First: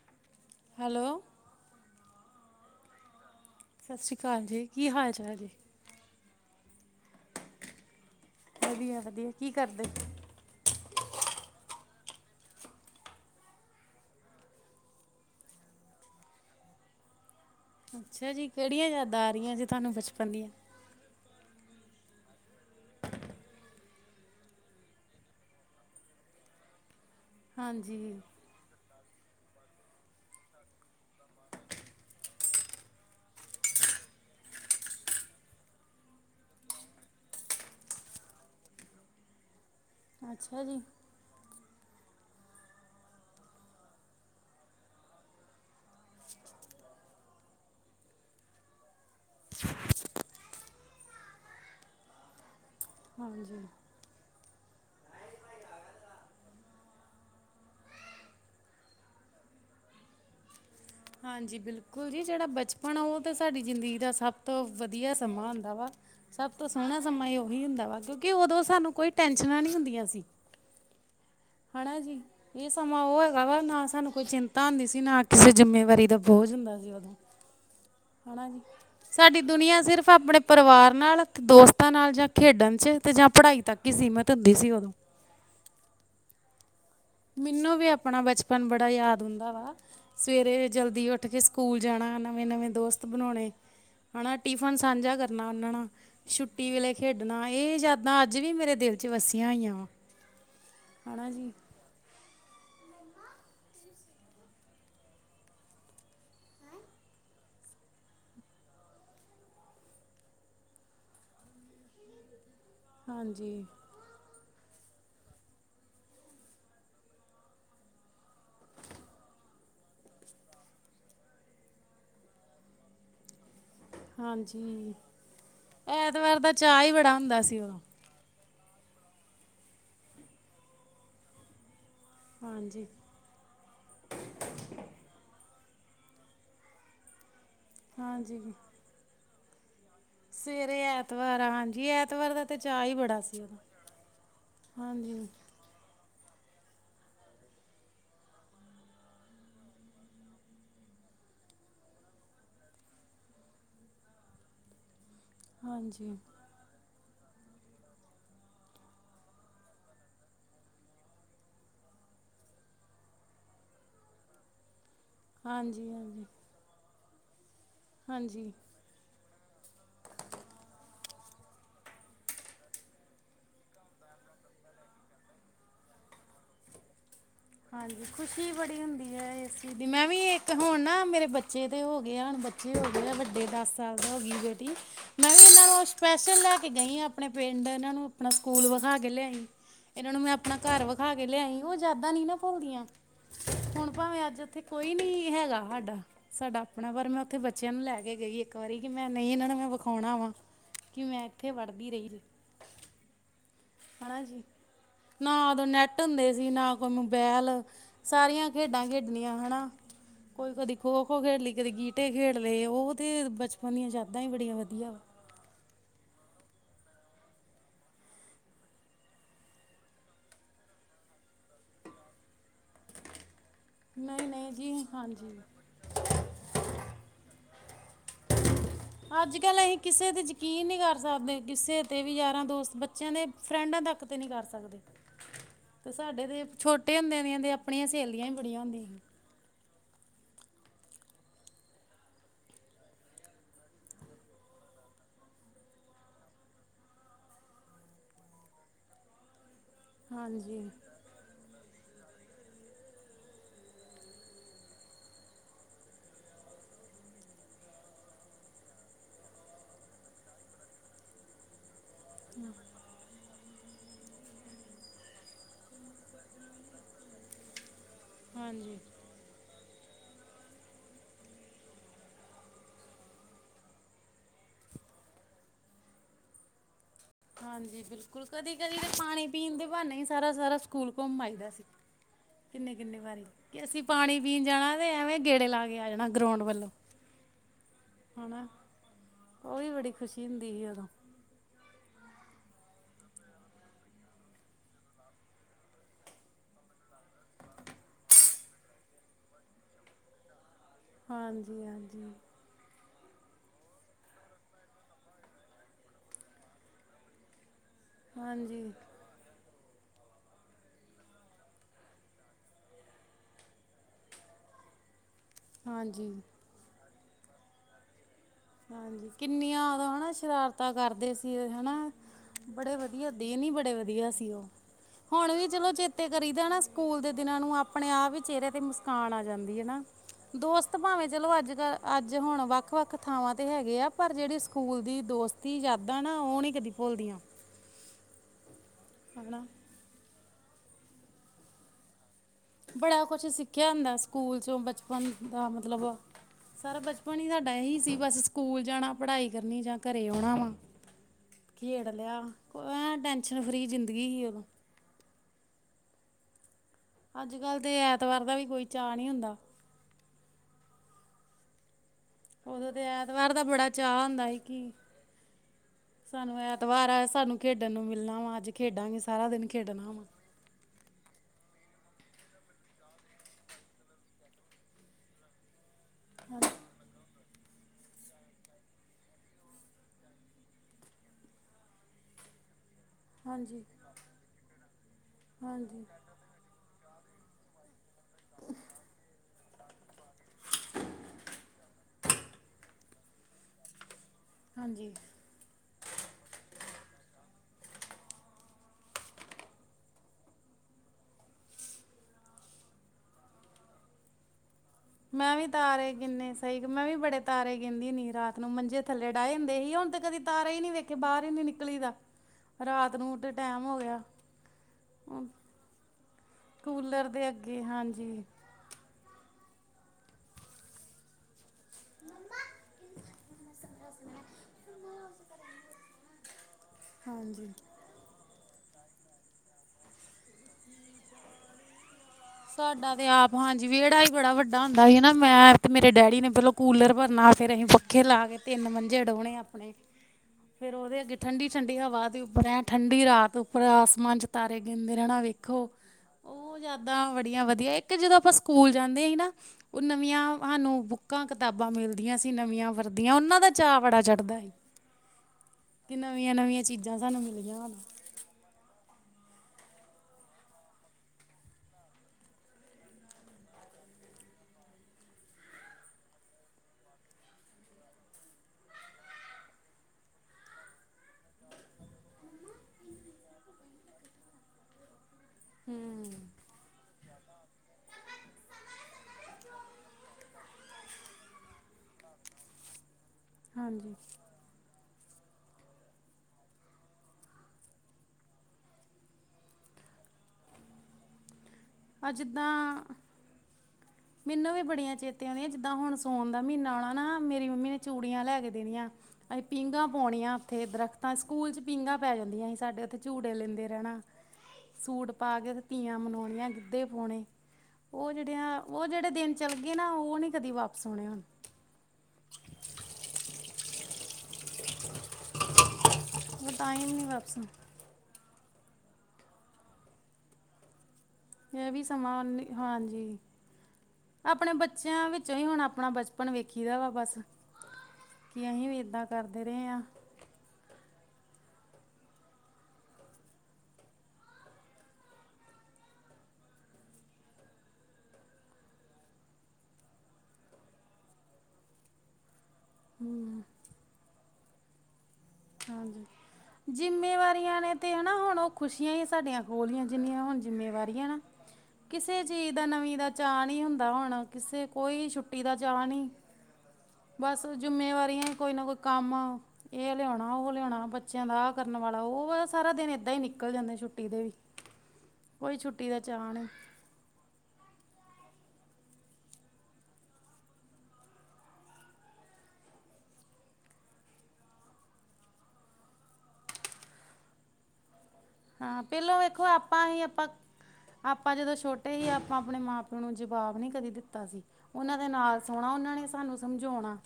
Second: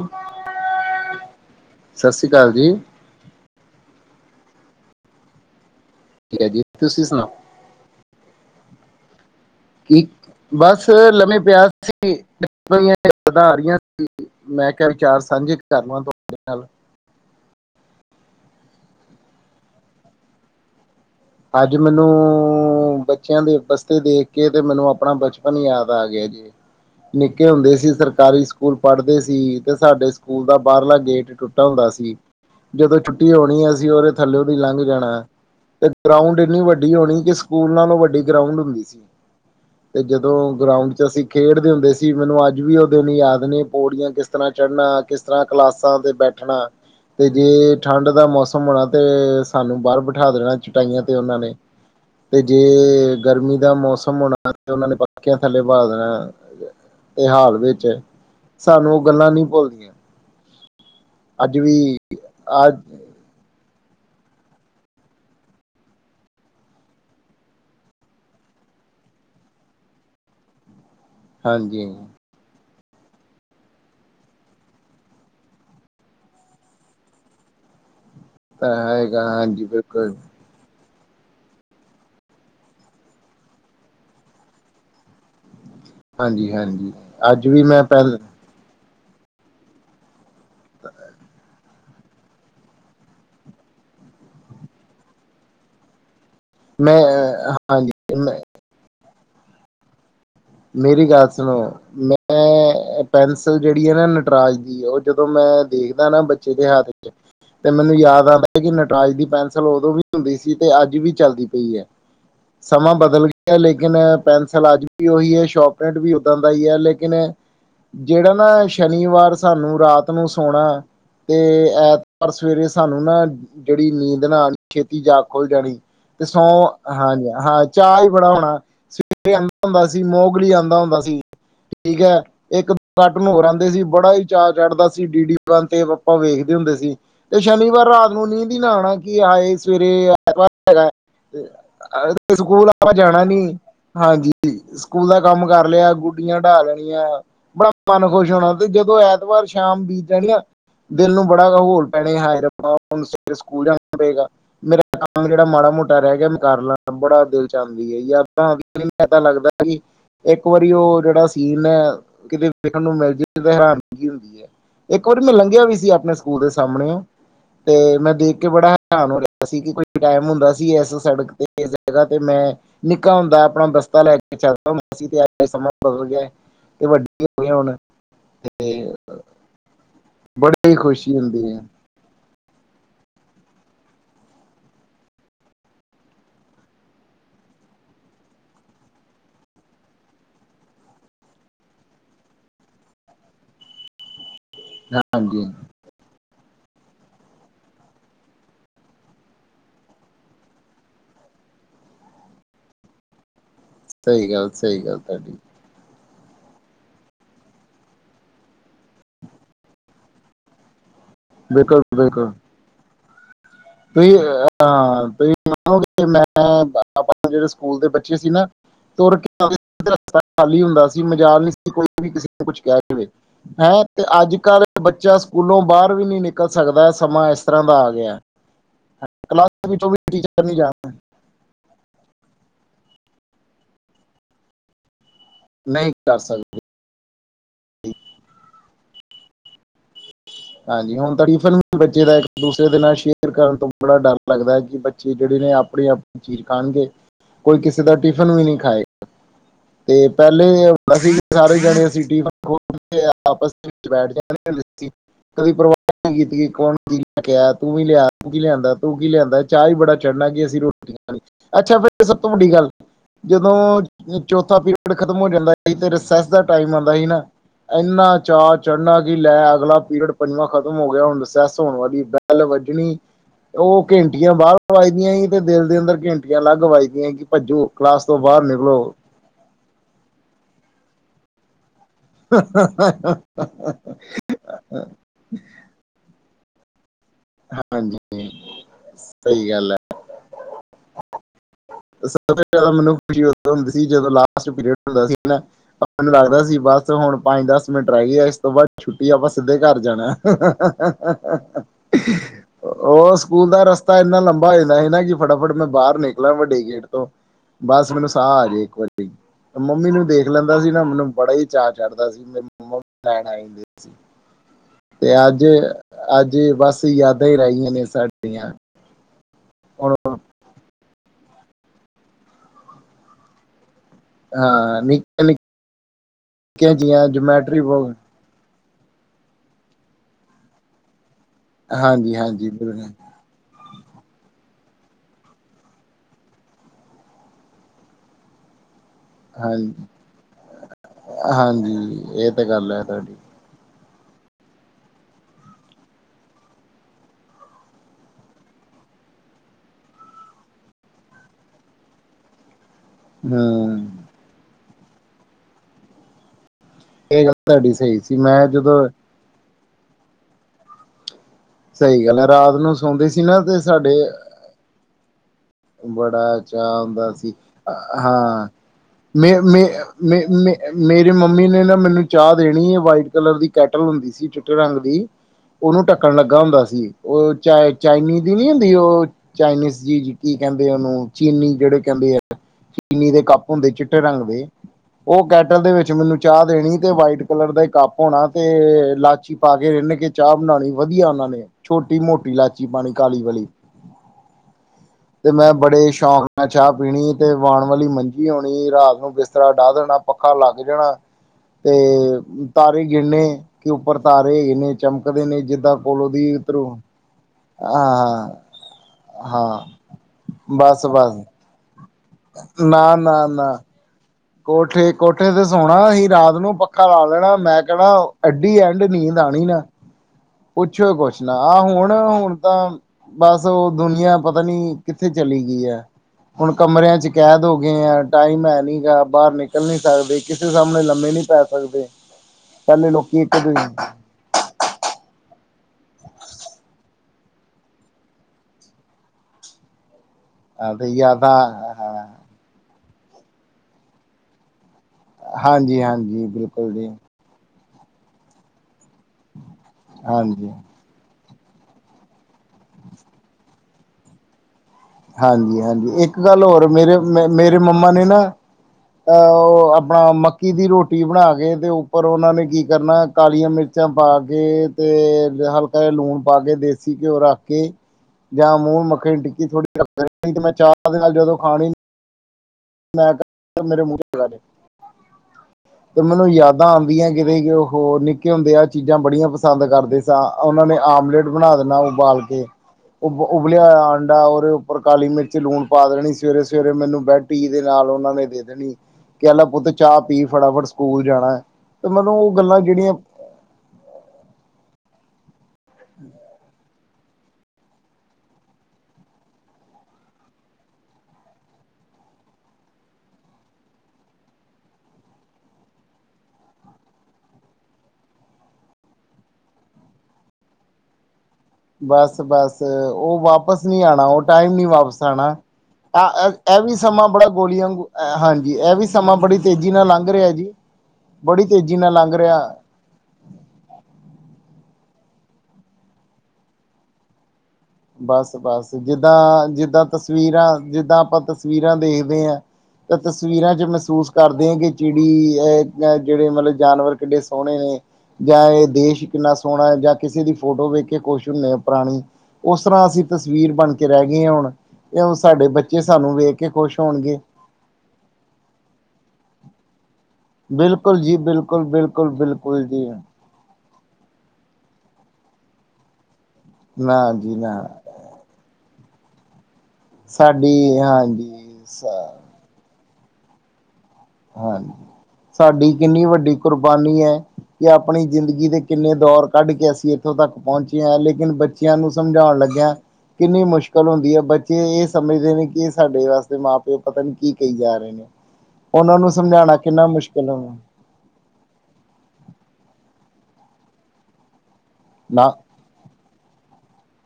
ਹ। ਹੈਲੋ। ਸਤਿ ਸ਼੍ਰੀ ਅਕਾਲ ਜੀ। ਸਤਿ ਸ਼੍ਰੀ ਅਕਾਲ ਜੀ, ਕੀ ਹਾਲ ਚਾਲ ਜੀ? ਠੀਕ ਹੈ ਜੀ, ਤੁਸੀਂ ਸੁਣਾਓ? ਵਧੀਆ ਵਧੀਆ, ਕੀ ਕਰਦੇ? ਕੀ ਬਸ ਲੰਮੇ ਪਿਆ ਸ ਸੀ, ਯਦਾਂ ਆ ਰਹੀਆਂ ਸੀ। ਮੈਂ ਕਿਹਾ ਵਿਚਾਰ ਸਾਂਝੇ ਕਰਨਾ ਤੁਹਾਡੇ ਨਾਲ। ਅੱਛਾ ਜੀ ਕਿਹੜੀਆਂ ਯਾਦਾਂ ਆ ਰਹੀਆਂ ਜੀ, ਤੁਹਾਨੂੰ ਬਚਪਨ ਦੀਆਂ। ਅੱਜ ਮੈਨੂੰ ਬੱਚਿਆਂ ਦੇ ਬਸਤੇ ਦੇਖ ਕੇ, ਤੇ ਮੈਨੂੰ ਆਪਣਾ ਬਚਪਨ ਯਾਦ ਆ ਗਿਆ ਜੇ ਨਿੱਕੇ ਹੁੰਦੇ ਸੀ ਹਾਂਜੀ ਸਰਕਾਰੀ ਸਕੂਲ ਪੜ੍ਹਦੇ ਸੀ, ਤੇ ਸਾਡੇ ਸਕੂਲ ਦਾ ਬਾਹਰਲਾ ਗੇਟ ਟੁੱਟਾ ਹੁੰਦਾ ਸੀ। ਜਦੋਂ ਛੁੱਟੀ ਹੋਣੀ ਹੈ, ਅਸੀਂ ਉਹਦੇ ਥੱਲੇ ਉਹਦੀ ਲੰਘ ਜਾਣਾ। ਤੇ ਗਰਾਊਂਡ ਇੰਨੀ ਵੱਡੀ ਹੋਣੀ, ਕਿ ਸਕੂਲ ਨਾਲੋਂ ਵੱਡੀ ਗਰਾਊਂਡ ਹੁੰਦੀ ਸੀ। ਤੇ ਜਦੋਂ ਅੱਛਾ ਜੀ ਗਰਾਊਂਡ 'ਚ ਅਸੀਂ ਖੇਡਦੇ ਹੁੰਦੇ ਸੀ ਮੈਨੂੰ ਅੱਜ ਵੀ ਉਹ ਦਿਨ ਯਾਦ ਨੇ, ਪੌੜੀਆਂ ਕਿਸ ਤਰ੍ਹਾਂ ਚੜ੍ਹਨਾ, ਕਿਸ ਤਰ੍ਹਾਂ ਕਲਾਸਾਂ ਤੇ ਬੈਠ ਣਾ ਤੇ ਜੇ ਠੰਡ ਦਾ ਮੌਸਮ ਹੋਣਾ, ਤੇ ਸਾਨੂੰ ਬਾਹਰ ਬਿਠਾ ਦੇਣਾ ਕਟਾਈਆਂ ਤੇ ਉਹਨਾਂ ਨੇ, ਤੇ ਜੇ ਗਰਮੀ ਹਾਂਜੀ ਦਾ ਮੌਸਮ ਹੋਣਾ ਉਹਨਾ ਨੇ ਪੱਕੀਆਂ ਥੱਲੇ ਬਹਾ ਦੇਣਾ ਤੇ ਹਾਲ ਵਿੱਚ, ਸਾਨੂੰ ਉਹ ਗੱਲਾਂ ਨਹੀਂ ਭੁੱਲਦੀਆਂ। ਅੱਜ ਹਾਂਜੀ ਵੀ ਬਿਲਕੁਲ ਜੀ, ਜਿਹੜਾ ਅੱਜ ਬਚਪਨ ਆ ਉਹ ਤਾਂ ਸਾਡੀ ਜ਼ਿੰਦਗੀ ਦਾ ਸਭ ਤੋਂ ਵਧੀਆ ਸਮਾਂ ਹੁੰਦਾ ਵਾ। ਸਭ ਤੋਂ ਸੋਹਣਾ ਸਮਾਂ ਇਹ ਉਹੀ ਹੁੰਦਾ ਵਾ, ਕਿਉਂਕਿ ਉਦੋਂ ਸਾਨੂੰ ਕੋਈ ਟੈਂਸ਼ਨਾਂ ਨਹੀਂ ਹੁੰਦੀਆਂ ਸੀ। ਹਾਂਜੀ ਹਨਾ ਜੀ। ਇਹ ਸਮਾਂ ਉਹ ਹੈਗਾ ਵਾ ਨਾ ਸਾਨੂੰ ਕੋਈ ਚਿੰਤਾ ਹੁੰਦੀ ਸੀ, ਨਾ ਕਿਸੇ ਜਿੰਮੇਵਾਰੀ ਦਾ ਬੋਝ ਹੁੰਦਾ ਸੀ ਉਦੋਂ। ਜੀ, ਤਾਂ ਹੈਗਾ ਸਾਡੀ ਹਾਂਜੀ ਦੁਨੀਆਂ ਸਿਰਫ਼ ਬਿਲਕੁਲ ਆਪਣੇ ਪਰਿਵਾਰ ਨਾਲ, ਦੋਸਤਾਂ ਨਾਲ ਜਾਂ ਖੇਡਣ 'ਚ, ਜਾਂ ਪੜ੍ਹਾਈ ਤੱਕ ਹੀ ਸੀਮਿਤ ਹੁੰਦੀ ਸੀ ਉਦੋਂ। ਹਾਂਜੀ ਹਾਂਜੀ, ਅੱਜ ਵੀ ਮੈਨੂੰ ਮੈਂ ਪਹਿਲ ਆਪਣਾ ਬਚਪਨ ਬੜਾ ਯਾਦ ਹੁੰਦਾ ਵਾ, ਸਵੇਰੇ ਜਲਦੀ ਉੱਠ ਕੇ ਸਕੂਲ ਜਾਣਾ ਨਵੇਂ ਨਵੇਂ ਦੋਸਤ ਬਣਾਉਣੇ ਹਨਾ, ਟਿਫਨ ਸਾਂਝਾ ਕਰਨਾ ਉਹਨਾਂ ਨਾਲ ਛੁੱਟੀ ਵੇਲੇ ਮੈਂ ਖੇਡਣਾ, ਇਹ ਯਾਦਾਂ ਹਾਂਜੀ ਅੱਜ ਵੀ ਮੇਰੇ ਦਿਲ 'ਚ ਵੱਸੀਆਂ ਹੋਈਆਂ ਵਾ। ਮੇਰੀ ਗੱਲ ਹਨਾ ਜੀ ਸੁਣੋ, ਹੁਣ ਮੈਂ ਅ ਪੈਨਸਿਲ ਜਿਹੜੀ ਐ ਨਾਂ ਨਟਰਾਜ ਦੀ, ਉਹ ਜਦੋਂ ਮੈਂ ਦੇਖਦਾ ਨਾਂ ਬੱਚੇ ਦੇ ਹੱਥ ਚ' ਤੇ ਮੈਨੂੰ ਯਾਦ ਆਉਂਦਾ ਐ ਕਿ ਨਟਰਾਜ ਦੀ ਪੈਨਸਿਲ ਉਦੋਂ ਵੀ ਹੁੰਦੀ ਸੀ, ਤੇ ਅੱਜ ਵੀ ਚੱਲਦੀ ਪਈ ਏ। ਸਮਾਂ ਬਦਲ ਗਿਆ ਹਾਂਜੀ ਲੇਕਿਨ, ਪੈਨਸਲ ਅੱਜ ਵੀ ਉਹੀ ਐ, ਸ਼ੋਪਨਰ ਵੀ ਉੱਦਾਂ ਦਾ ਈ ਐ ਲੇਕਿਨ ਜਿਹੜਾ ਨਾਂ ਸ਼ਨੀਵਾਰ, ਸਾਨੂੰ ਰਾਤ ਨੂੰ ਸੋਣਾ। ਤੇ ਐਤਵਾਰ ਸਵੇਰੇ ਸਾਨੂੰ ਨਾਂ, ਜਿਹੜੀ ਨੀਂਦ ਨਾਂ ਆਣੀ, ਹਾਂਜੀ ਛੇਤੀ ਜਾਗ ਖੁੱਲ ਜਾਣੀ। ਤੇ ਐਤਵਾਰ ਸੋ, ਦਾ ਚਾਅ ਹੀ ਬੜਾ ਹਾਂਜੀ ਹੁੰਦਾ ਸੀ ਹਾਂ, ਉਦੋਂ ਚਾਅ ਈ ਬੜਾ ਹੋਣਾ। ਇੱਕ ਹੁੰਦਾ ਸੀ ਮੋਗਲੀ ਆਂਦਾ ਹੁੰਦਾ ਸੀ, ਠੀਕ ਐ ਇੱਕ ਹਾਂਜੀ [unintelligible] [unintelligible] ਆਂਦੇ ਸੀ ਬੜਾ ਈ ਚਾਅ ਚੜ੍ਹਦਾ ਸੀ, ਡੀ ਡੀ ਵਨ ਤੇ ਆਪਾਂ ਵੇਖਦੇ ਹੁੰਦੇ ਸੀ, ਤੇ ਸ਼ਨੀਵਾਰ। ਰਾਤ ਨੂੰ ਨੀਂਦ ਹਾਂਜੀ ਈ ਨਾਂ ਆਣਾ ਕਿ ਹਾਏ ਸਵੇਰੇ। ਸਵੇਰੇ ਐਤਵਾਰ ਆ ਹਾਂਜੀ [unintelligible] ਐਤਵਾਰ ਦਾ ਤੇ ਸਕੂਲ ਚਾਅ ਆਪਾਂ ਹੀ ਬੜਾ ਜਾਣਾ ਸੀ ਨੀਂ, ਉਦੋਂ ਹਾਂਜੀ। ਸਕੂਲ ਹਾਂਜੀ ਦਾ ਹਾਂਜੀ ਕੰਮ ਕਰ ਲਿਆ, ਗੁੱਡੀਆਂ ਡਾਹ ਲੈਣੀਆਂ। ਬੜਾ ਮਨ ਖੁਸ਼ ਹੋਣਾ ਤੇ ਜਦੋਂ ਐਤਵਾਰ ਸ਼ਾਮ ਬੀਤ ਜਾਣੀ ਨਾ। ਦਿਲ ਨੂੰ ਬੜਾ ਹੋਲ ਪੈਣੇ, ਹਾਏ ਰੱਬਾ! ਹੁਣ ਸਵੇਰੇ ਸਕੂਲ ਜਾਣਾ ਪਏਗਾ, ਮੇਰਾ ਕੰਮ। ਜਿਹੜਾ ਮਾੜਾ-ਮੋਟਾ ਹਾਂਜੀ ਰਹਿ ਗਿਆ ਮੈਂ ਕਰ ਲੈਂਦਾ, ਬੜਾ ਦਿਲ ਚ' ਆਂਦੀ ਏ, ਯਾਦਾਂ ਆਉਂਦੀਆ ਤੇ ਪਤਾ ਲੱਗਦਾ ਏ ਬਈ। ਇੱਕ ਵਾਰੀ ਉਹ ਜਿਹੜਾ ਸੀਨ ਐ, ਕਿਤੇ ਵੇਖਣ ਨੂੰ ਮਿਲ ਜੇ ਤਾਂ ਹੈਰਾਨਗੀ ਹੁੰਦੀ ਐ। ਇੱਕ ਵਾਰੀ ਮੈਂ ਲੰਘਿਆ ਵੀ ਸੀ ਆਪਣੇ ਹਾਂਜੀ ਸਕੂਲ ਦੇ ਸਾਹਮਣੇ, ਤੇ ਮੈਂ ਦੇਖ ਕੇ ਹਾਂਜੀ ਬੜਾ। ਹੈਰਾਨ ਹੋ ਰਿਹਾ ਸੀ ਕਿ ਕੋਈ ਟੈਮ ਹੁੰਦਾ ਸੀ ਇਸ ਸੜਕ ਤੇ ਇਸ ਜਗ੍ਹਾ ਤੇ ਮੈਂ। ਨਿੱਕਾ ਹੁੰਦਾ ਆਪਣਾ ਬਸਤਾ ਲੈ ਕੇ ਚੱਲਦਾ ਹੁੰਦਾ ਸੀ ਤੇ ਅੱਜ ਇਹ ਸਮਾਂ ਬਦਲ ਗਿਆ ਏ, ਤੇ ਵੱਡੇ। ਹਾਂਜੀ ਖੁਸ਼ੀ ਬੜੀ ਹੁੰਦੀ ਐ ਇਸ ਚੀਜ਼ ਦੀ, ਮੈਂ ਵੀ ਇੱਕ ਬੜੀ ਹੁਣ ਨਾ, ਖੁਸ਼ੀ ਮੇਰੇ ਹੁੰਦੀ ਹੈ ਬੱਚੇ ਤੇ ਹੋ ਗਏ ਹੁਣ। ਬੱਚੇ ਹੋ ਗਏ ਆ ਵੱਡੇ, ਦਸ ਸਾਲ ਦੀ ਹੋ ਗਈ ਬੇਟੀ। ਮੈਂ ਵੀ ਇਹਨਾਂ ਨੂੰ ਸਪੈਸ਼ਲ ਲੈ ਕੇ ਗਈ ਆਂ ਆਪਣੇ ਪਿੰਡ, ਇਹਨਾਂ ਨੂੰ ਆਪਣਾ ਸਕੂਲ ਵਿਖਾ ਕੇ ਲਿਆਈ। ਇਹਨਾਂ ਨੂੰ ਮੈਂ ਆਪਣਾ ਘਰ ਵਿਖਾ ਕੇ ਲਿਆਈ, ਉਹ ਯਾਦਾਂ ਨੀਂ ਨਾਂ। ਹੁੰਦੀਐ, ਹੁਣ ਭਾਵੇਂ ਅੱਜ ਉੱਥੇ ਕੋਈ ਨੀਂ ਹਾਂਜੀ ਹੈਗਾ ਹਾਡਾ। ਸਾਡਾ ਆਪਣਾ ਘਰ, ਮੈਂ ਉੱਥੇ ਬੱਚਿਆਂ ਨੂੰ ਲੈ ਕੇ ਗਈ ਇੱਕ ਵਾਰੀ, ਕਿ ਮੈਂ ਨਹੀਂ ਇਹਨਾਂ ਨੂੰ, ਮੈਂ ਵਿਖਾਉਣਾ ਵਾਂ। ਕਿ ਮੈਂ ਇੱਥੇ ਵੜ੍ਹਦੀ ਰਹੀ। ਹਨਾਂ ਸਹੀ ਜੀ, ਗੱਲ ਸਹੀ ਗੱਲ ਤੁਹਾਡੀ ਨਾ ਉਦੋਂ ਨੈਟ। ਟ ਹੁੰਦੇ ਸੀ ਨਾਂ ਕੋਈ ਮੋਬੈਲ, ਸਾਰੀਆਂ ਖੇਡਾਂ ਖੇਡਣੀਆਂ ਹਨਾਂ, ਕੋਈ ਕਦੀ। ਖੋ-ਖੋ ਖੇਡ ਲਈ, ਕਦੀ ਬਿਲਕੁਲ ਗੀਟੇ ਬਿਲਕੁਲ ਖੇਡ ਲਏ, ਉਹ 'ਤੇ ਬਚ। ਤੁਸੀਂ ਅ ਤੁਸੀਂ ਮੰਨੋਗੇ [unintelligible] ਮੈਂ ਆਪਣੇ ਜਿਹੜੇ ਸਕੂਲ ਦੇ ਬੱਚੇ ਸੀ ਨਾਂ ਤੁਰ ਕੇ, ਆ ਰਸਤਾ ਖਾਲੀ ਹੁੰਦਾ ਸੀ, ਮਜ਼ਾਲ ਨਹੀਂ ਸੀ ਕੋਈ ਵੀ ਕਿਸੇ ਨੂੰ ਕੁਛ ਕਹਿ। ਦੇਵੇ, ਹੈਂ ਤੇ ਨਹੀਂ ਅੱਜ ਨਹੀਂ ਕੱਲ੍ਹ ਜੀ ਬੱਚਾ, ਹਾਂਜੀ ਸਕੂਲੋਂ ਬਾਹਰ ਵੀ ਨੀਂ ਨਿਕ ਨਿਕਲ ਸਕਦਾ, ਸਮਾਂ ਇਸ ਤਰ੍ਹਾਂ ਦਾ ਆ ਗਿਆ। ਅੱਜ-ਕੱਲ ਕਲਾਸ ਅਸੀਂ ਵਿੱਚੋਂ ਵੀ ਕਿਸੇ ਦੇ ਟੀਚਰ ਯਕੀਨ ਜਾ ਨਹੀਂ ਕਰ ਸਕਦੇ ਕਿਸੇ। ਤੇ ਵੀ ਯਾਰਾਂ, ਦੋਸਤ, ਬੱਚਿਆਂ ਦੇ ਫਰੈਂਡਾਂ ਤੱਕ ਤੇ ਨਹੀਂ ਕਰ ਸਕਦੇ, ਨਹੀਂ ਤੇ ਕਰ ਸਾਡੇ ਦੇ ਸਕਦੇ ਛੋ। ਟੇ ਹੁੰਦਿਆਂ ਦੀਆਂ ਤੇ ਆਪਣੀਆਂ ਸਹੇਲੀਆਂ ਈ ਬੜੀਆਂ ਹੁੰਦੀਆਂ ਨੇ। ਹਾਂਜੀ, ਹੁਣ ਤਾਂ ਟਿਫਨ ਵੀ ਬੱਚੇ ਦਾ ਇੱਕ ਦੂਸਰੇ ਦੇ ਨਾਲ ਸ਼ੇਅਰ ਕਰਨ ਤੋਂ ਬੜਾ ਡਰ ਲੱਗਦੈ ਕਿ। ਬੱਚੇ ਜਿਹੜੇ ਨੇ ਆਪਣੀ-ਆਪਣੀ ਚੀਜ਼ ਖਾਣਗੇ, ਕੋਈ ਕਿਸੇ ਦਾ ਟਿਫਨ ਵੀ ਨੀਂ ਖਾਏਗਾ। ਤੇ ਪਹਿਲੇ ਹਾਂਜੀ। ਏ ਹੁੰਦਾ ਸੀ। ਸਾਰੇ ਜਣੇ ਅਸੀਂ ਟਿਫਨ ਖੋਲ੍ਹ ਕੇ ਆਪਸ ਵਿੱਚ ਬੈਠ ਜਾਂਦੇ ਸੀ, ਕਦੀ ਪਰਵਾਹ। ਨੀਂ ਕੀਤੀ, ਕੌਣ ਕੀ ਲੈ ਕੇ ਆਇਆ, ਤੂੰ ਵੀ ਲਿਆ, ਤੂੰ ਕੀ ਲਿਆਂਦਾ, ਤੂੰ ਕੀ ਲਿਆਂਦਾ, ਚਾਅ ਈ ਬੜਾ ਚੜ੍ਹਨਾ ਕਿ ਅਸੀਂ ਰੋਟੀਆਂ। ਅੱਛਾ ਫ਼ੇਰ ਸਭ ਤੋਂ ਵੱਡੀ ਗੱਲ, ਜਦੋਂ ਚੌਥਾ ਪੀਰੀਅਡ ਖਤਮ ਹੋ ਜਾਂਦਾ ਏ। ਤੇ ਰਿਸੈਸ ਦਾ ਟਾਈਮ ਆਉਂਦਾ ਸੀ ਨਾਂ, ਐਨਾ ਚਾਅ ਹਾਂਜੀ। ਚੜ੍ਹਨਾ ਕਿ ਲੈ ਅਗਲਾ। ਪੀਰੀਅਡ ਪੰਜਵਾਂ ਖ਼ਤਮ ਹੋ ਗਿਆ ਹੁਣ ਰਿਸੈਸ ਹੋਣ ਵਾਲੀ, ਬੈਲ ਵੱਜਣੀ। ਉਹ ਘੰਟੀਆਂ ਬਾਹਰ ਵਾਜਦੀਆਂ ਸੀ ਤੇ ਦਿਲ ਦੇ ਅੰਦਰ ਘੰਟੀਆਂ ਅਲੱਗ ਵਾਜਦੀਆਂ ਸੀ ਕਿ। ਭੱਜੋ ਹਾਂਜੀ ਕਲਾਸ ਤੋਂ ਬਿਲਕੁਲ, ਬਾਹਰ ਕਦੀ-ਕਦੀ ਨਿਕਲੋ ਤਾਂ ਪਾਣੀ ਪੀਣ ਦੇ ਬਹਾਨੇ ਈ, ਸਾਰਾ-ਸਾਰਾ ਸਕੂਲ ਘੁੰਮ ਆਈਦਾ ਸੀ। ਕਿੰਨੀ-ਕਿੰਨੀ ਵਾਰੀ, ਕਿ ਅਸੀਂ ਪਾਣੀ ਪੀਣ ਜਾਣਾ ਤੇ ਹਾਂਜੀ ਐਵੇਂ ਗੇੜੇ ਲਾ ਕੇ ਆ ਜਾਣਾ। ਗਰਾਊਂਡ ਵੇਲੇ, ਹੈਨਾਂ, ਸਹੀ ਉਹ ਵੀ ਗੱਲ ਹੈ ਬੜੀ ਖੁਸ਼ੀ ਹੁੰਦੀ ਸੀ ਉਦੋਂ। ਸਭ ਤੋਂ ਜ਼ਿਆਦਾ ਮੈਨੂੰ ਖੁਸ਼ੀ, ਉਦੋਂ ਹੁੰਦੀ ਸੀ, ਜਦੋਂ ਲਾਸਟ ਪੀਰੀਅਡ ਹੁੰਦਾ ਸੀ ਹਨਾਂ। ਆਪਾਂ ਨੂੰ ਲੱਗਦਾ ਸੀ। ਬਸ ਹੁਣ ਪੰਜ ਦਸ ਮਿੰਟ ਰਹਿ ਗੇ ਆ। ਇਸ ਤੋਂ ਬਾਅਦ ਛੁੱਟੀ ਆਪਾਂ ਸਿੱਧੇ ਘਰ ਜਾਣਾ। [unintelligible] ਹਾਂਜੀ-ਹਾਂਜੀ। ਓ ਸਕੂਲ ਦਾ ਰਸਤਾ ਇੰਨਾ ਲੰਬਾ ਹੋ ਜਾਂਦਾ ਸੀ ਨਾ ਕਿ ਫਟਾਫਟ ਮੈਂ ਬਾਹਰ ਨਿਕਲਾਂ ਵੱਡੀ ਗੇਟ ਤੋਂ ਬਸ ਮੈਨੂੰ ਸਾਹ ਆਜੇ ਇੱਕ ਵਾਰੀ। ਹਾਂਜੀ-ਹਾਂਜੀ। ਮੰਮੀ ਨੂੰ ਦੇਖ ਲੈਂਦਾ ਸੀ ਨਾ ਮੈਨੂੰ ਬੜਾ ਈ ਚਾਅ ਚੜ੍ਹਦਾ ਸੀ। ਮੰ ਲੈਣ ਆਈ ਹੁੰਦੇ ਸੀ। ਤੇ ਅੱਜ-ਅੱਜ ਬਸ ਯਾਦਾਂ ਈ ਰਹਿ ਗਈਆਂ ਨੇ ਸਾਡੀਆਂ ਹਾਂਜੀ, ਕਿੰਨੀਆਂ ਉਦੋਂ ਹੁਣ ਹਨਾ ਸ਼ਰਾਰ ਤਾ ਕਰਦੇ ਸੀ ਹਨਾ। ਬੜੇ ਵਧੀਆ ਦਿਨ ਈ ਬੜੇ ਵਧੀਆ ਸੀ। ਹਾਂ ਨਿੱਕੇ ਹੁਣ ਵੀ ਚਲੋ ਚੇਤੇ ਕਰੀਦਾ ਨਾ ਕਿ ਸਕੂਲ ਜੀਆਂ ਦੇ ਦਿਨਾਂ ਨੂੰ ਜਮੈਟਰੀ ਆਪਣੇ ਬਾਕਸ ਆਪ ਚਿਹਰੇ ਤੇ ਮੁਸਕਾਨ ਆ ਜਾਂਦੀ ਆ ਨਾ ਦੋਸਤ ਭਾਵੇਂ ਚਲੋ ਅੱਜ ਕੱਲ ਹਾਂਜੀ ਅੱਜ ਹੁਣ ਹਾਂਜੀ ਬਿਲਕੁਲ ਵੱਖ-ਵੱਖ ਥਾਵਾਂ ਤੇ ਹੈਗੇ ਆ। ਪਰ ਜਿਹੜੇ ਸਕੂਲ ਦੀ ਦੋਸਤੀ ਯਾਦਾਂ ਨਾ ਓ ਨੀ ਕਦੀ ਭੁੱਲਦੀਆਂ। ਹਨਾ ਹਾਂਜੀ-ਹਾਂਜੀ ਏ, ਬੜਾ ਕੁਛ ਸਿੱਖਿਆ ਹੁੰਦਾ। ਸਕੂਲ ਚੋਂ, ਬਚਪਨ ਦਾ ਮਤਲਬ ਸਾਰਾ ਬਚਪਨ ਈ ਸਾਡਾ ਇਹੀ ਸੀ। ਬਸ ਸਕੂਲ ਜਾਣਾ, ਪੜ੍ਹਾਈ ਕਰਨੀ ਜਾਂ ਘਰੇ ਆਉਣਾ ਵਾ ਖੇਡ ਲਿਆ ਐ ਟੈਨਸ਼ਨ ਫਰੀ ਹਮ ਜਿੰਦਗੀ ਸੀ। ਉਦੋਂ ਇਹ ਗੱਲ ਅੱਜ-ਕੱਲ੍ਹ ਤੁਹਾਡੀ ਤੇ ਸਹੀ ਸੀ ਐਤਵਾਰ ਦਾ ਮੈਂ ਵੀ ਕੋਈ ਜਦੋਂ ਚਾਅ ਨੀ ਹੁੰਦਾ। ਸਹੀ ਗੱਲ ਐ ਰਾਤ ਨੂੰ ਸੌਂਦੇ ਸੀ। ਨਾ ਤੇ ਸਾਡੇ ਕੀ ਬੜਾ ਚਾਅ ਹੁੰਦਾ ਸੀ ਸਾਨੂੰ ਖੇਡਣ ਨੂੰ ਮਿਲਣਾ ਵਾ ਹਾਂ ਅੱਜ ਖੇਡਾਂਗੇ ਸਾਰਾ ਮੇ ਦਿਨ ਮੇ ਖੇਡਣਾ ਵਾ ਮੇ, ਮੇਰੀ ਮੰਮੀ ਨੇ ਨਾ ਮੈਨੂੰ ਚਾਹ ਦੇਣੀ ਵਾਈਟ ਕਲਰ ਦੀ ਕੈਟਲ ਹੁੰਦੀ ਸੀ। ਚਿੱਟੇ ਰੰਗ ਦੀ ਉਹਨੂੰ ਢੱਕਣ ਲੱਗਾ ਹੁੰਦਾ ਸੀ। ਓ ਚ ਚਾਈਨੀਜ਼ ਦੀ ਨੀ ਹੁੰਦੀ। ਉਹ ਚਾਈਨੀਜ਼ ਜੀ ਕੀ ਕਹਿੰਦੇ ਐ ਉਹਨੂੰ ਚੀਨੀ ਜਿਹੜੇ ਕਹਿੰਦੇ ਆ ਚੀਨੀ ਦੇ ਕੱਪ ਹਾਂਜੀ ਹੁੰਦੇ। ਚਿੱਟੇ ਰੰਗ ਦੇ ਉਹ ਕੈਟਲ ਦੇ ਹਾਂਜੀ ਵਿੱਚ ਮੈਨੂੰ ਚਾਹ ਦੇਣੀ, ਤੇ ਵਾਈਟ ਕਲਰ ਦਾ ਕੱਪ ਹੋਣਾ, ਤੇ ਲਾਚੀ ਪਾ ਕੇ ਰਿੰਨ ਕੇ ਚਾਹ ਬਣਾਣੀ। ਵਧੀਆ ਓਨਾਂ ਨੇ ਛੋਟ-ਮੋਟੀ ਲਾਚੀ ਪਾਣੀ ਕਾਲੀ ਵਾਲੀ ਹਾਂਜੀ। ਤੇ ਮੈਂ ਬੜੇ ਸ਼ੌਂਕ ਨਾਲ ਚਾਹ ਪੀਣੀ, ਤੇ ਵਾਣ ਵਾਲੀ ਮੰਜੀ ਹੋਣੀ ਰਾਤ ਨੂੰ ਬਿਸਤਰਾ ਡਾਹ ਦੇਣਾ। ਪੱਖਾ ਲੱਗ ਜਾਣਾ, ਤੇ ਤਾਰੇ ਗਿਨਣੇ ਕਿ ਉੱਪਰ ਤਾਰੇ ਹੈਗੇ ਨੇ ਚਮਕਦੇ ਮੈਂ ਨੇ ਵੀ ਜਿੱਦਾਂ ਤਾਰੇ ਕੋਲੋਂ ਗਿਣਨੇ ਦੀ ਸਹੀ ਉੱਧਰੋਂ ਮੈਂ ਵੀ ਬੜੇ ਤਾਰੇ ਗਿਣਦੀ ਹੁੰਦੀ ਸੀ। ਹਾਂ ਰਾਤ ਨੂੰ ਮੰਜੇ ਥੱਲੇ ਡਾਏ ਹੁੰਦੇ ਹਾਂ ਸੀ। ਹੁਣ ਤੇ ਕਦੀ ਤਾਰੇ ਈ ਨੀ ਬਸ ਵੇਖੇ ਬਸ ਬਾਰ ਈ ਨੀ ਨਿਕਲੀ ਦਾ ਰਾਤ ਨੂੰ ਤੇ ਟੈਮ ਹੋ ਗਿਆ। ਕੋਠੇ-ਕੋਠੇ ਤੇ ਸੋਣਾ ਅਸੀਂ ਰਾਤ ਨੂੰ ਪੱਖਾ ਲਾ ਕੂਲਰ ਦੇ ਲੈਣਾ ਮੈਂ ਅੱਗੇ ਕਹਿਣਾ ਹਾਂਜੀ ਐਂਡ ਨੀਂਦ ਆਣੀ ਨਾ ਪੁੱਛੋ ਕੁਛ ਨਾ ਆ ਹੁਣ-ਹੁਣ ਤਾਂ ਬਸ ਓ ਦੁਨੀਆਂ ਪਤਾ ਨੀ ਕਿੱਥੇ ਚਲੀ ਗਈ ਐ। ਹੁਣ ਕਮਰਿਆਂ ਚ ਕੈਦ ਹਾਂਜੀ ਹੋ ਗਏ ਆ। ਟਾਈਮ ਹੈ ਨੀਗਾ ਬਾਹਰ ਨਿਕਲ ਨੀ ਸਕਦੇ। ਕਿਸੇ ਸਾਹਮਣੇ ਲੰਮੇ ਨੀ ਪੈ ਸਕਦੇ ਪਹਿਲੇ ਸਾਡਾ ਤੇ ਲੋਕੀ ਆਪ ਇੱਕ ਦੂ ਹਾਂਜੀ ਵਿਹੜਾ ਹੀ ਬੜਾ ਵੱਡਾ ਹੁੰਦਾ ਸੀ ਨਾ ਮੈਂ ਤੇ ਮੇਰੇ ਡੈਡੀ ਨੇ ਪਹਿਲਾਂ ਕੂਲਰ ਭਰਨਾ ਫੇਰ ਅਸੀਂ ਪੱਖੇ ਲਾ ਕੇ ਤਿੰਨ ਮੰਜੇ ਡੋਣੇ ਆਪਣੇ ਫੇਰ ਤੇ ਉਹਦੇ ਅੱਗੇ ਯਾਦਾਂ ਠੰਡੀ-ਠੰਡੀ ਹਾਂ ਹਵਾ ਦੇ ਉੱਪਰ ਐ ਠੰਢੀ ਰਾਤ ਉੱਪਰ ਆਸਮਾਨ ਚ ਤਾਰੇ ਗਿਣਦੇ ਰੈਣਾ। ਹਾਂਜੀ-ਹਾਂਜੀ ਬਿਲਕੁਲ ਜੀ। ਵੜੀਆ ਵਧੀਆ ਇੱਕ ਜਦੋਂ ਆਪਾਂ ਸਕੂਲ ਜਾਂਦੇ ਸੀ ਨਾ। ਉਹ ਨਵੀਆਂ ਹਾਂਜੀ ਸਾਨੂੰ ਬੁੱ ਕਾਂ-ਕਿਤਾਬਾਂ ਮਿਲਦੀਆਂ ਸੀ। ਨਵੀਆਂ ਵਰਦੀਆਂ ਉਹਨਾਂ ਦਾ ਚਾਅ ਬੜਾ ਚੜ੍ਹਦਾ ਸੀ। ਹਾਂਜੀ-ਹਾਂਜੀ, ਕਿ ਇੱਕ ਨਵੀਆਂ ਗੱਲ ਨਵੀਆਂ ਹੋਰ ਚੀਜ਼ਾਂ ਸਾਨੂੰ ਮਿਲੀਆਂ ਮੇਰੇ-ਮੇਰੇ ਹੋਣ ਮੰਮਾ ਨੇ ਨਾ ਅ ਓ ਆਪਣਾ ਮੱਕੀ ਦੀ ਰੋਟੀ ਬਣਾ ਕੇ ਤੇ ਉੱਪਰ ਉਹਨਾਂ ਨੇ ਕੀ ਕਰਨਾ ਕਾਲੀਆਂ ਮਿਰ ਚਾਂ ਪਾ ਕੇ, ਤੇ ਹਲਕਾ ਜਾ ਲੂਣ ਪਾ ਕੇ, ਦੇਸੀ ਘਿਓ ਰੱਖ ਕੇ ਜਾਂ ਮੂੰਹ ਮੱਖਣੀ ਟਿੱਕੀ, ਥੋੜ੍ਹੀ ਰੱਖ ਮੈਂ ਚਾਹ ਦੇ ਨਾਲ ਜਦੋਂ ਖਾਣੀ ਮੇਰੇ ਮੁ [unintelligible] ਤੇ ਮੈਨੂੰ ਯਾਦ ਯਾਦਾ ਆ ਦੀਆਂ ਕਿਵੇ ਕਿ ਉਹ ਹੋ ਨਿੱਕੇ ਹੁੰਦੇ, ਆਹ ਚੀਜ਼ਾਂ ਬੜੀਆਂ ਪਸੰਦ ਕਰਦੇ ਸਾਂ। ਉਹਨਾਂ ਨੇ ਆਮਲੇਟ ਬਣਾ ਦੇਣਾ ਉਬਾਲ ਕੇ ਹ [inaudible] ਉ ਉਬਲਿਆ ਹੋਇਆ ਆਂਡਾ ਔਰ ਉਰ ਕਾਲੀ ਮਿਰਚ, ਲੂਣ ਪਾ ਦੇਣੀ, ਸਵੇਰੇ ਸਵੇਰੇ ਮੈਨੂੰ ਬੈਡ ਟੀ ਦੇ ਨਾਲ ਉਹਨਾਂ ਨੇ ਦੇ ਦੇਣੀ। ਕਹਿ ਆਲਾ ਪੁੱਤ ਚਾਹ ਪੀ ਫਟਾਫਟ ਸਕੂਲ ਜਾਣਾ ਹੈ, ਤੇ ਆ ਮੈਨੂੰ ਉਹ ਗੱਲਾਂ ਜਿੱਦਾਂ ਜਿਹੜੀਆਂ ਮੈਨੂੰ ਵੀ ਬੜੀਆਂ ਚੇਤ ਆਉਂਦੀਆਂ ਜਿੱਦਾਂ ਹੁਣ ਸਾਉਣ ਦਾ ਮਹੀਨਾ ਆਣਾ ਨਾ, ਮੇਰੀ ਮੰਮੀ ਨੇ ਚੂੜੀਆਂ ਲੈ ਕੇ ਦੇਣੀਆਂ। ਅਹੀ ਪੀਂਘਾਂ ਪਾਉਣੀਆਂ ਉੱਥੇ ਦਰਖ਼ਤਾਂ ਸਕੂਲ 'ਚ ਪੀਂਘਾਂ ਪੈ ਜਾਂਦੀਆਂ ਸੀ ਸਾਡੇ ਉੱਥੇ, ਝੂਟੇ ਲੈਂਦੇ ਰਹਿਣਾ। ਸੂਟ ਪਾ ਕੇ ਤੇ ਤੀਆਂ ਮਨਾਉਣੀਆਂ, ਗਿੱਧੇ ਪਾਉਣੇ, ਉਹ ਜਿਹੜੀਆਂ ਉਹ ਜਿਹੜੇ ਦਿਨ ਚੱਲ ਗਏ ਨਾ, ਉਹ ਨੀ ਕਦੀ ਵਾਪਿਸ ਆਉਣੇ ਹੁਣ। ਬਸ ਬਸ, ਉਹ ਵਾਪਿਸ ਨਹੀਂ ਆਉਣਾ ਉਹ ਟਾਈਮ ਨੀ ਵਾਪਸ ਆਉਣਾ, ਉਹ ਇਹ ਵੀ ਟਾਈਮ ਨਹੀਂ ਸਮਾਂ ਬੜਾ ਵਾਪਸ ਗੋਲੀ ਆਂਗੂ ਹਾਂਜੀ' ਇਹ ਵੀ ਸਮਾਂ ਬੜੀ ਤੇਜ਼ੀ ਨਾਲ ਲੰਘ ਰਿਹਾ ਜੀ। ਬੜੀ ਇਹ ਤੇਜ਼ੀ ਵੀ ਨਾਲ ਲੰਘ ਸਮਾਂ, ਰਿਹਾ ਹੁਣ 'ਹਾਂਜੀ। ਆਪਣੇ ਬੱਚਿਆਂ ਵਿੱਚੋਂ ਹੀ, ਹੁਣ ਆਪਣਾ ਬਚਪਨ ਵੇਖੀ ਦਾ ਵਾ ਬਸ। ਬਸ ਕਿ ਅਸੀਂ ਬਸ ਵੀ ਇੱਦਾਂ ਕਰਦੇ ਜਿੱਦਾਂ, ਰਹੇ ਹਾਂ ਜਿੱਦਾਂ ਤਸਵੀਰਾਂ, ਜਿੱਦਾਂ ਆਪਾਂ ਤਸਵੀਰਾਂ ਦੇਖਦੇ ਹਾਂ ਤਾਂ ਤਸਵੀਰਾਂ 'ਚ ਮਹਿਸੂਸ ਕਰਦੇ ਆ ਕਿ ਚਿੜੀ, ਅ ਜਿਹੜੇ ਮਤਲਬ ਜਾਨਵਰ ਕਿੱਡੇ ਸੋਹਣੇ ਨੇ ਜਾਂ ਇਹ ਦੇਸ਼ ਕਿੰਨਾ ਸੋਹਣਾ, ਜਾਂ ਕਿਸੇ ਦੀ ਫੋਟੋ ਵੇਖ ਕੇ ਖੁਸ਼ ਹੁੰਨੇ ਆ ਪੁਰਾਣੀ ਉਸ ਤਰ੍ਹਾਂ ਅਸੀਂ ਤਸਵੀਰ ਬਣ ਕੇ ਰਹਿ ਗਏ ਹੁਣ, ਇਹ ਸਾਡੇ ਬੱਚੇ ਸਾਨੂੰ ਵੇਖ ਕੇ ਖੁਸ਼ ਹੋਣਗੇ। ਇਆ ਨੇ ਤੇ ਹਨਾ ਹੁਣ, ਉਹ ਖੁਸ਼ੀਆਂ ਹੀ ਸਾਡੀਆਂ ਖੋ ਲਈਆ ਜਿੰਨੀਆਂ ਹੁਣ ਬਿਲਕੁਲ ਜਿੰਮੇਵਾਰੀਆਂ ਜੀ ਨਾ, ਬਿਲਕੁਲ ਬਿਲਕੁਲ ਕਿਸੇ ਚੀਜ਼ ਦਾ ਬਿਲਕੁਲ ਜੀ ਨਵੀਂ ਦਾ ਚਾਅ ਨੀ ਹੁੰਦਾ ਹੁਣ, ਕਿਸੇ ਕੋਈ ਛੁੱਟੀ ਦਾ ਚਾਅ ਨੀ। ਨਾ ਜੀ ਬਸ ਨਾ ਜਿੰਮੇਵਾਰੀਆਂ ਕੋਈ ਨਾ ਕੋਈ ਕੰਮ, ਇਹ ਲਿਆਉਣਾ, ਉਹ ਸਾਡੀ ਲਿਆਉਣਾ, ਬੱਚਿਆਂ ਦਾ ਆਹ ਹਾਂਜੀ ਕਰਨ ਸਾ ਵਾਲਾ, ਉਹ ਸਾਰਾ ਦਿਨ ਏਦਾਂ ਹੀ ਨਿਕਲ ਕਲ ਜਾਂਦਾ। ਛੁੱ ਹਾਂ, 'ਸਾਡੀ ਕਿੰਨੀ ਚਾਅ ਵੱਡੀ ਨਹੀਂ ਕੁਰਬਾਨੀ ਹੈ। ਕਿ ਆਪਣੀ ਜ਼ਿੰਦਗੀ ਦੇ ਕਿੰਨੇ ਦੌਰ ਕੱਢ ਕੇ, ਅਸੀਂ ਇੱਥੋਂ ਤੱਕ ਪਹੁੰਚੇ ਹ। ਲੇਕਿਨ ਬੇ ਬੱਚਿਆਂ ਨੂੰ ਸਮਝਾਉਣ ਲੱਗਿਆ ਕਿੰਨੀ ਮੁਸ਼ਕਲ ਹੁੰਦੀ ਹੈ ਬੱਚੇ ਇਹ ਸਮਝਦੇ ਨੇ, ਕਿ ਸਾਡੇ ਵਾਸਤੇ ਮਾਂ ਪਿਓ ਪਤਾ ਨੀ ਕੀ ਕਹੀ ਜਾ ਰਹੇ ਨੇ। ਹਾਂ' ਉਹਨਾਂ ਨੂੰ ਪਹਿਲੋਂ ਵੇਖੋ, ਸਮਝਾਉਣਾ ਕਿੰਨਾ ਆਪਾਂ ਹੀ ਆਪਾਂ ਮੁਸ਼ਕਿਲ ਹੈ ਆਪਾਂ ਜਦੋਂ ਛੋਟੇ ਸੀ, ਆਪਾਂ ਆਪਣੇ ਮਾਂ ਪਿਓ ਨੂੰ ਜਵਾਬ ਨਹੀਂ ਕਦੇ ਦਿੱਤਾ ਸੀ। ਉਹਨਾਂ ਦੇ ਨਾ ਨਾਲ ਸੋਣਾ, ਉਹਨਾਂ ਨੇ ਸਾਨੂੰ ਸਮਝਾਉਣਾ,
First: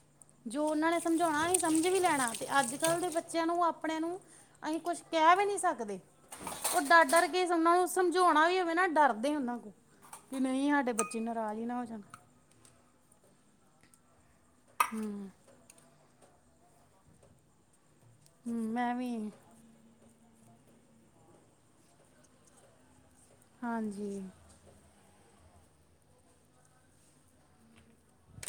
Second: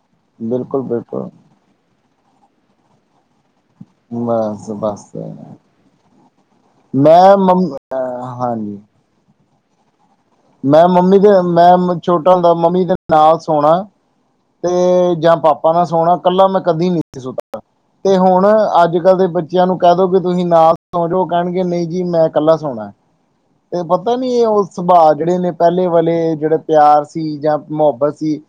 ਜੋ ਬਿਲਕੁਲ ਉਹਨਾਂ ਨੇ ਬਿਲਕੁਲ ਸਮਝਾਉਣਾ ਸਮਝ ਵੀ ਲੈਣਾ, ਤੇ ਅੱਜ ਕੱਲ੍ਹ ਦੇ ਬੱਚਿਆਂ ਨੂੰ ਆਪਣ ਨੂੰ, ਬਸ ਅਸੀਂ ਕੁਛ ਬਸ ਕਹਿ ਵੀ ਨਹੀਂ ਸਕਦੇ। ਉਹ ਡਰ ਡਰ ਮੈਂ ਕੇ ਮੰਮ ਉਹਨਾ ਨੂੰ ਅਹ ਸਮਝਾਉਣਾ ਵੀ ਹੋਵੇ ਹਾਂਜੀ ਨਾ, ਡਰਦੇ ਓਹਨਾਂ ਤੋਂ ਵੀ ਨਹੀਂ, ਸਾਡੇ ਬੱਚੇ ਨਾਰਾਜ਼ ਹੀ ਨਾ ਹੋ ਜਾਣ। ਛੋਟਿਆਂ ਦਾ ਮੰਮੀ ਦੇ ਨਾਲ ਸੋਣਾ ਤੇ ਜਾਂ ਪਾਪਾ ਨਾਲ ਸੋਣਾ, ਕੱਲਾ ਮੈਂ ਕਦੀ ਨਹੀਂ ਸੀ ਸੁਤਾ, ਤੇ ਹੁਣ ਹੂੰ ਮੈਂ ਅੱਜ ਵੀ ਕੱਲ੍ਹ ਦੇ ਬ ਬੱਚਿਆਂ ਨੂੰ ਕਹਿ ਦੋ ਭਈ ਤੁਸੀਂ ਨਾਲ ਸੋਜੋ, ਕਹਿਣਗੇ ਨਹੀਂ ਜੀ ਮੈਂ ਇਕੱਲਾ ਸੌਣਾ। ਤੇ ਪਤਾ ਹਾਂਜੀ ਨੀ ਉਸ ਸੁਭਾਅ ਜਿਹੜੇ ਨੇ ਪਹਿਲੇ ਵਾਲੇ, ਜਿਹੜੇ ਪਿਆਰ ਸੀ ਜਾਂ ਮੁਹੱਬਤ ਸੀ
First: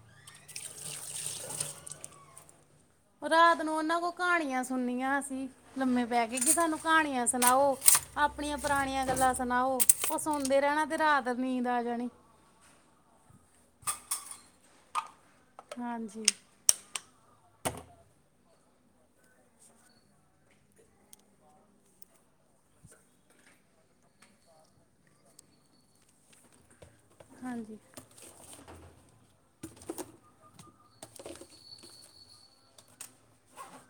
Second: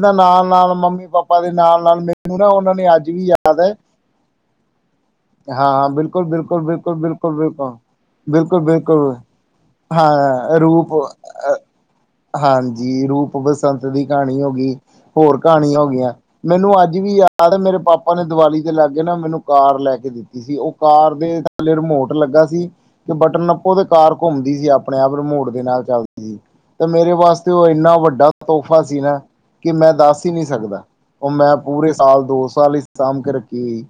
ਨਾਲ ਨਾਲ, ਮੰਮੀ ਪਾਪਾ ਪਾਪਾ ਦੇ ਨਾਲ ਨਾਲ, ਮੈਨੂੰ ਨਾ ਉਹਨਾਂ ਨੇ ਅੱਜ ਵੀ ਰਾਤ ਯਾਦ ਹੈ। ਨੂੰ ਉਹਨਾਂ ਕੋਲ ਕਹਾਣੀਆਂ ਸੁਣਨੀਆਂ ਅਸੀਂ ਹਾਂ ਲੰਮੇ ਬਿਲਕੁਲ, ਪੈ ਕੇ ਕਿ ਬਿਲਕੁਲ, ਸਾਨੂੰ ਬਿਲਕੁਲ, ਕਹਾਣੀਆਂ ਬਿਲਕੁਲ, ਬਿਲਕੁਲ ਸੁਣਾਓ ਆਪਣੀਆਂ ਬਿਲਕੁਲ, ਪੁਰਾਣੀਆਂ ਬਿਲਕੁਲ। ਗੱਲਾਂ ਸੁਣਾਓ ਉਹ ਹਾਂ ਸੁਣਦੇ ਰਹਿਣਾ ਰੂਪ' ਤੇ ਰਾਤ ਅ ਨੀਂਦ ਆ ਜਾਣੀ ਹਾਂਜੀ ਰੂਪ ਬਸੰਤ ਦੀ ਕਹਾਣੀ ਹੋ ਗਈ। ਹੋਰ ਕਹਾਣੀਆਂ ਹੋ ਗਈਆਂ ਹਾਂਜੀ ਮੈਨੂੰ ਅੱਜ ਵੀ ਯਾਦ ਯਾਦ ਆ ਮੇਰੇ ਪਾਪਾ ਨੇ ਦੀਵਾਲੀ ਤੇ ਲਾਗੇ ਨਾ ਮੈਨੂੰ ਕਾਰ ਲੈ ਕੇ ਦਿੱਤੀ। ਦਿੱਤੀ ਸੀ, ਉਹ ਕਾਰ ਦੇ ਥੱਲੇ ਰਿਮੋਟ ਲੱਗਾ ਸੀ। ਤੇ ਬਟਨ ਨਪੋ ਤੇ ਕਾਰ ਘੁੰਮਦੀ ਸੀ ਆਪਣੇ ਆਪ ਰਿਮੋਟ ਦੇ ਨਾਲ ਚੱਲਦੀ ਸੀ। ਤੇ ਮੇਰੇ ਵਾਸਤੇ ਉਹ ਹਾਂਜੀ ਇੰਨਾ ਵੱਡਾ ਤੋਹਫ਼ਾ ਸੀ ਨਾ। ਕਿ ਮੈਂ ਦੱਸ ਹੀ ਨਹੀਂ ਸਕਦਾ ਉਹ ਮੈਂ ਪੂਰੇ ਸਾਲ ਦੋ ਸਾਲ ਹੀ ਸਾਂਭ ਕੇ ਰੱਖੀ ਹੋਈ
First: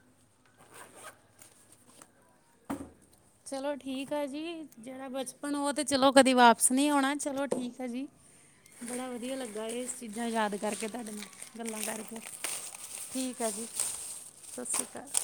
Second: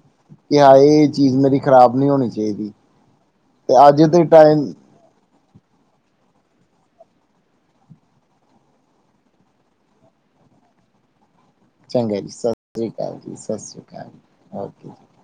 ਕਿ ਹਾਏ ਇਹ ਚੀਜ਼ ਮੇਰੀ ਖ਼ਰਾਬ ਨਹੀਂ ਹੋਣੀ ਚਾਹੀਦੀ। ਚਲੋ ਤੇ ਅੱਜ ਠੀਕ ਦੇ ਹੈ ਜੀ ਟਾਈਮ ਜਿਹੜਾ ਬਚਪਨ ਉਹ ਤਾਂ ਚਲੋ ਕਦੇ ਵਾਪਸ ਨਹੀਂ ਆਉਣਾ ਚਲੋ ਠੀਕ ਹੈ ਜੀ। ਬੜਾ ਵਧੀਆ ਲੱਗਾ ਇਹ, ਚੀਜ਼ਾਂ ਯਾਦ ਕਰਕੇ ਤੁਹਾਡੇ ਨਾਲ ਗੱਲਾਂ ਕਰਕੇ ਚੰਗਾ ਜੀ ਸਤਿ ਸ੍ਰੀ ਅਕਾਲ ਠੀਕ ਐ, ਸਤਿ ਜੀ ਸ੍ਰੀ ਅਕਾਲ ਸਤਿ ਸ਼੍ਰੀ ਓਕੇ ਅਕਾਲ।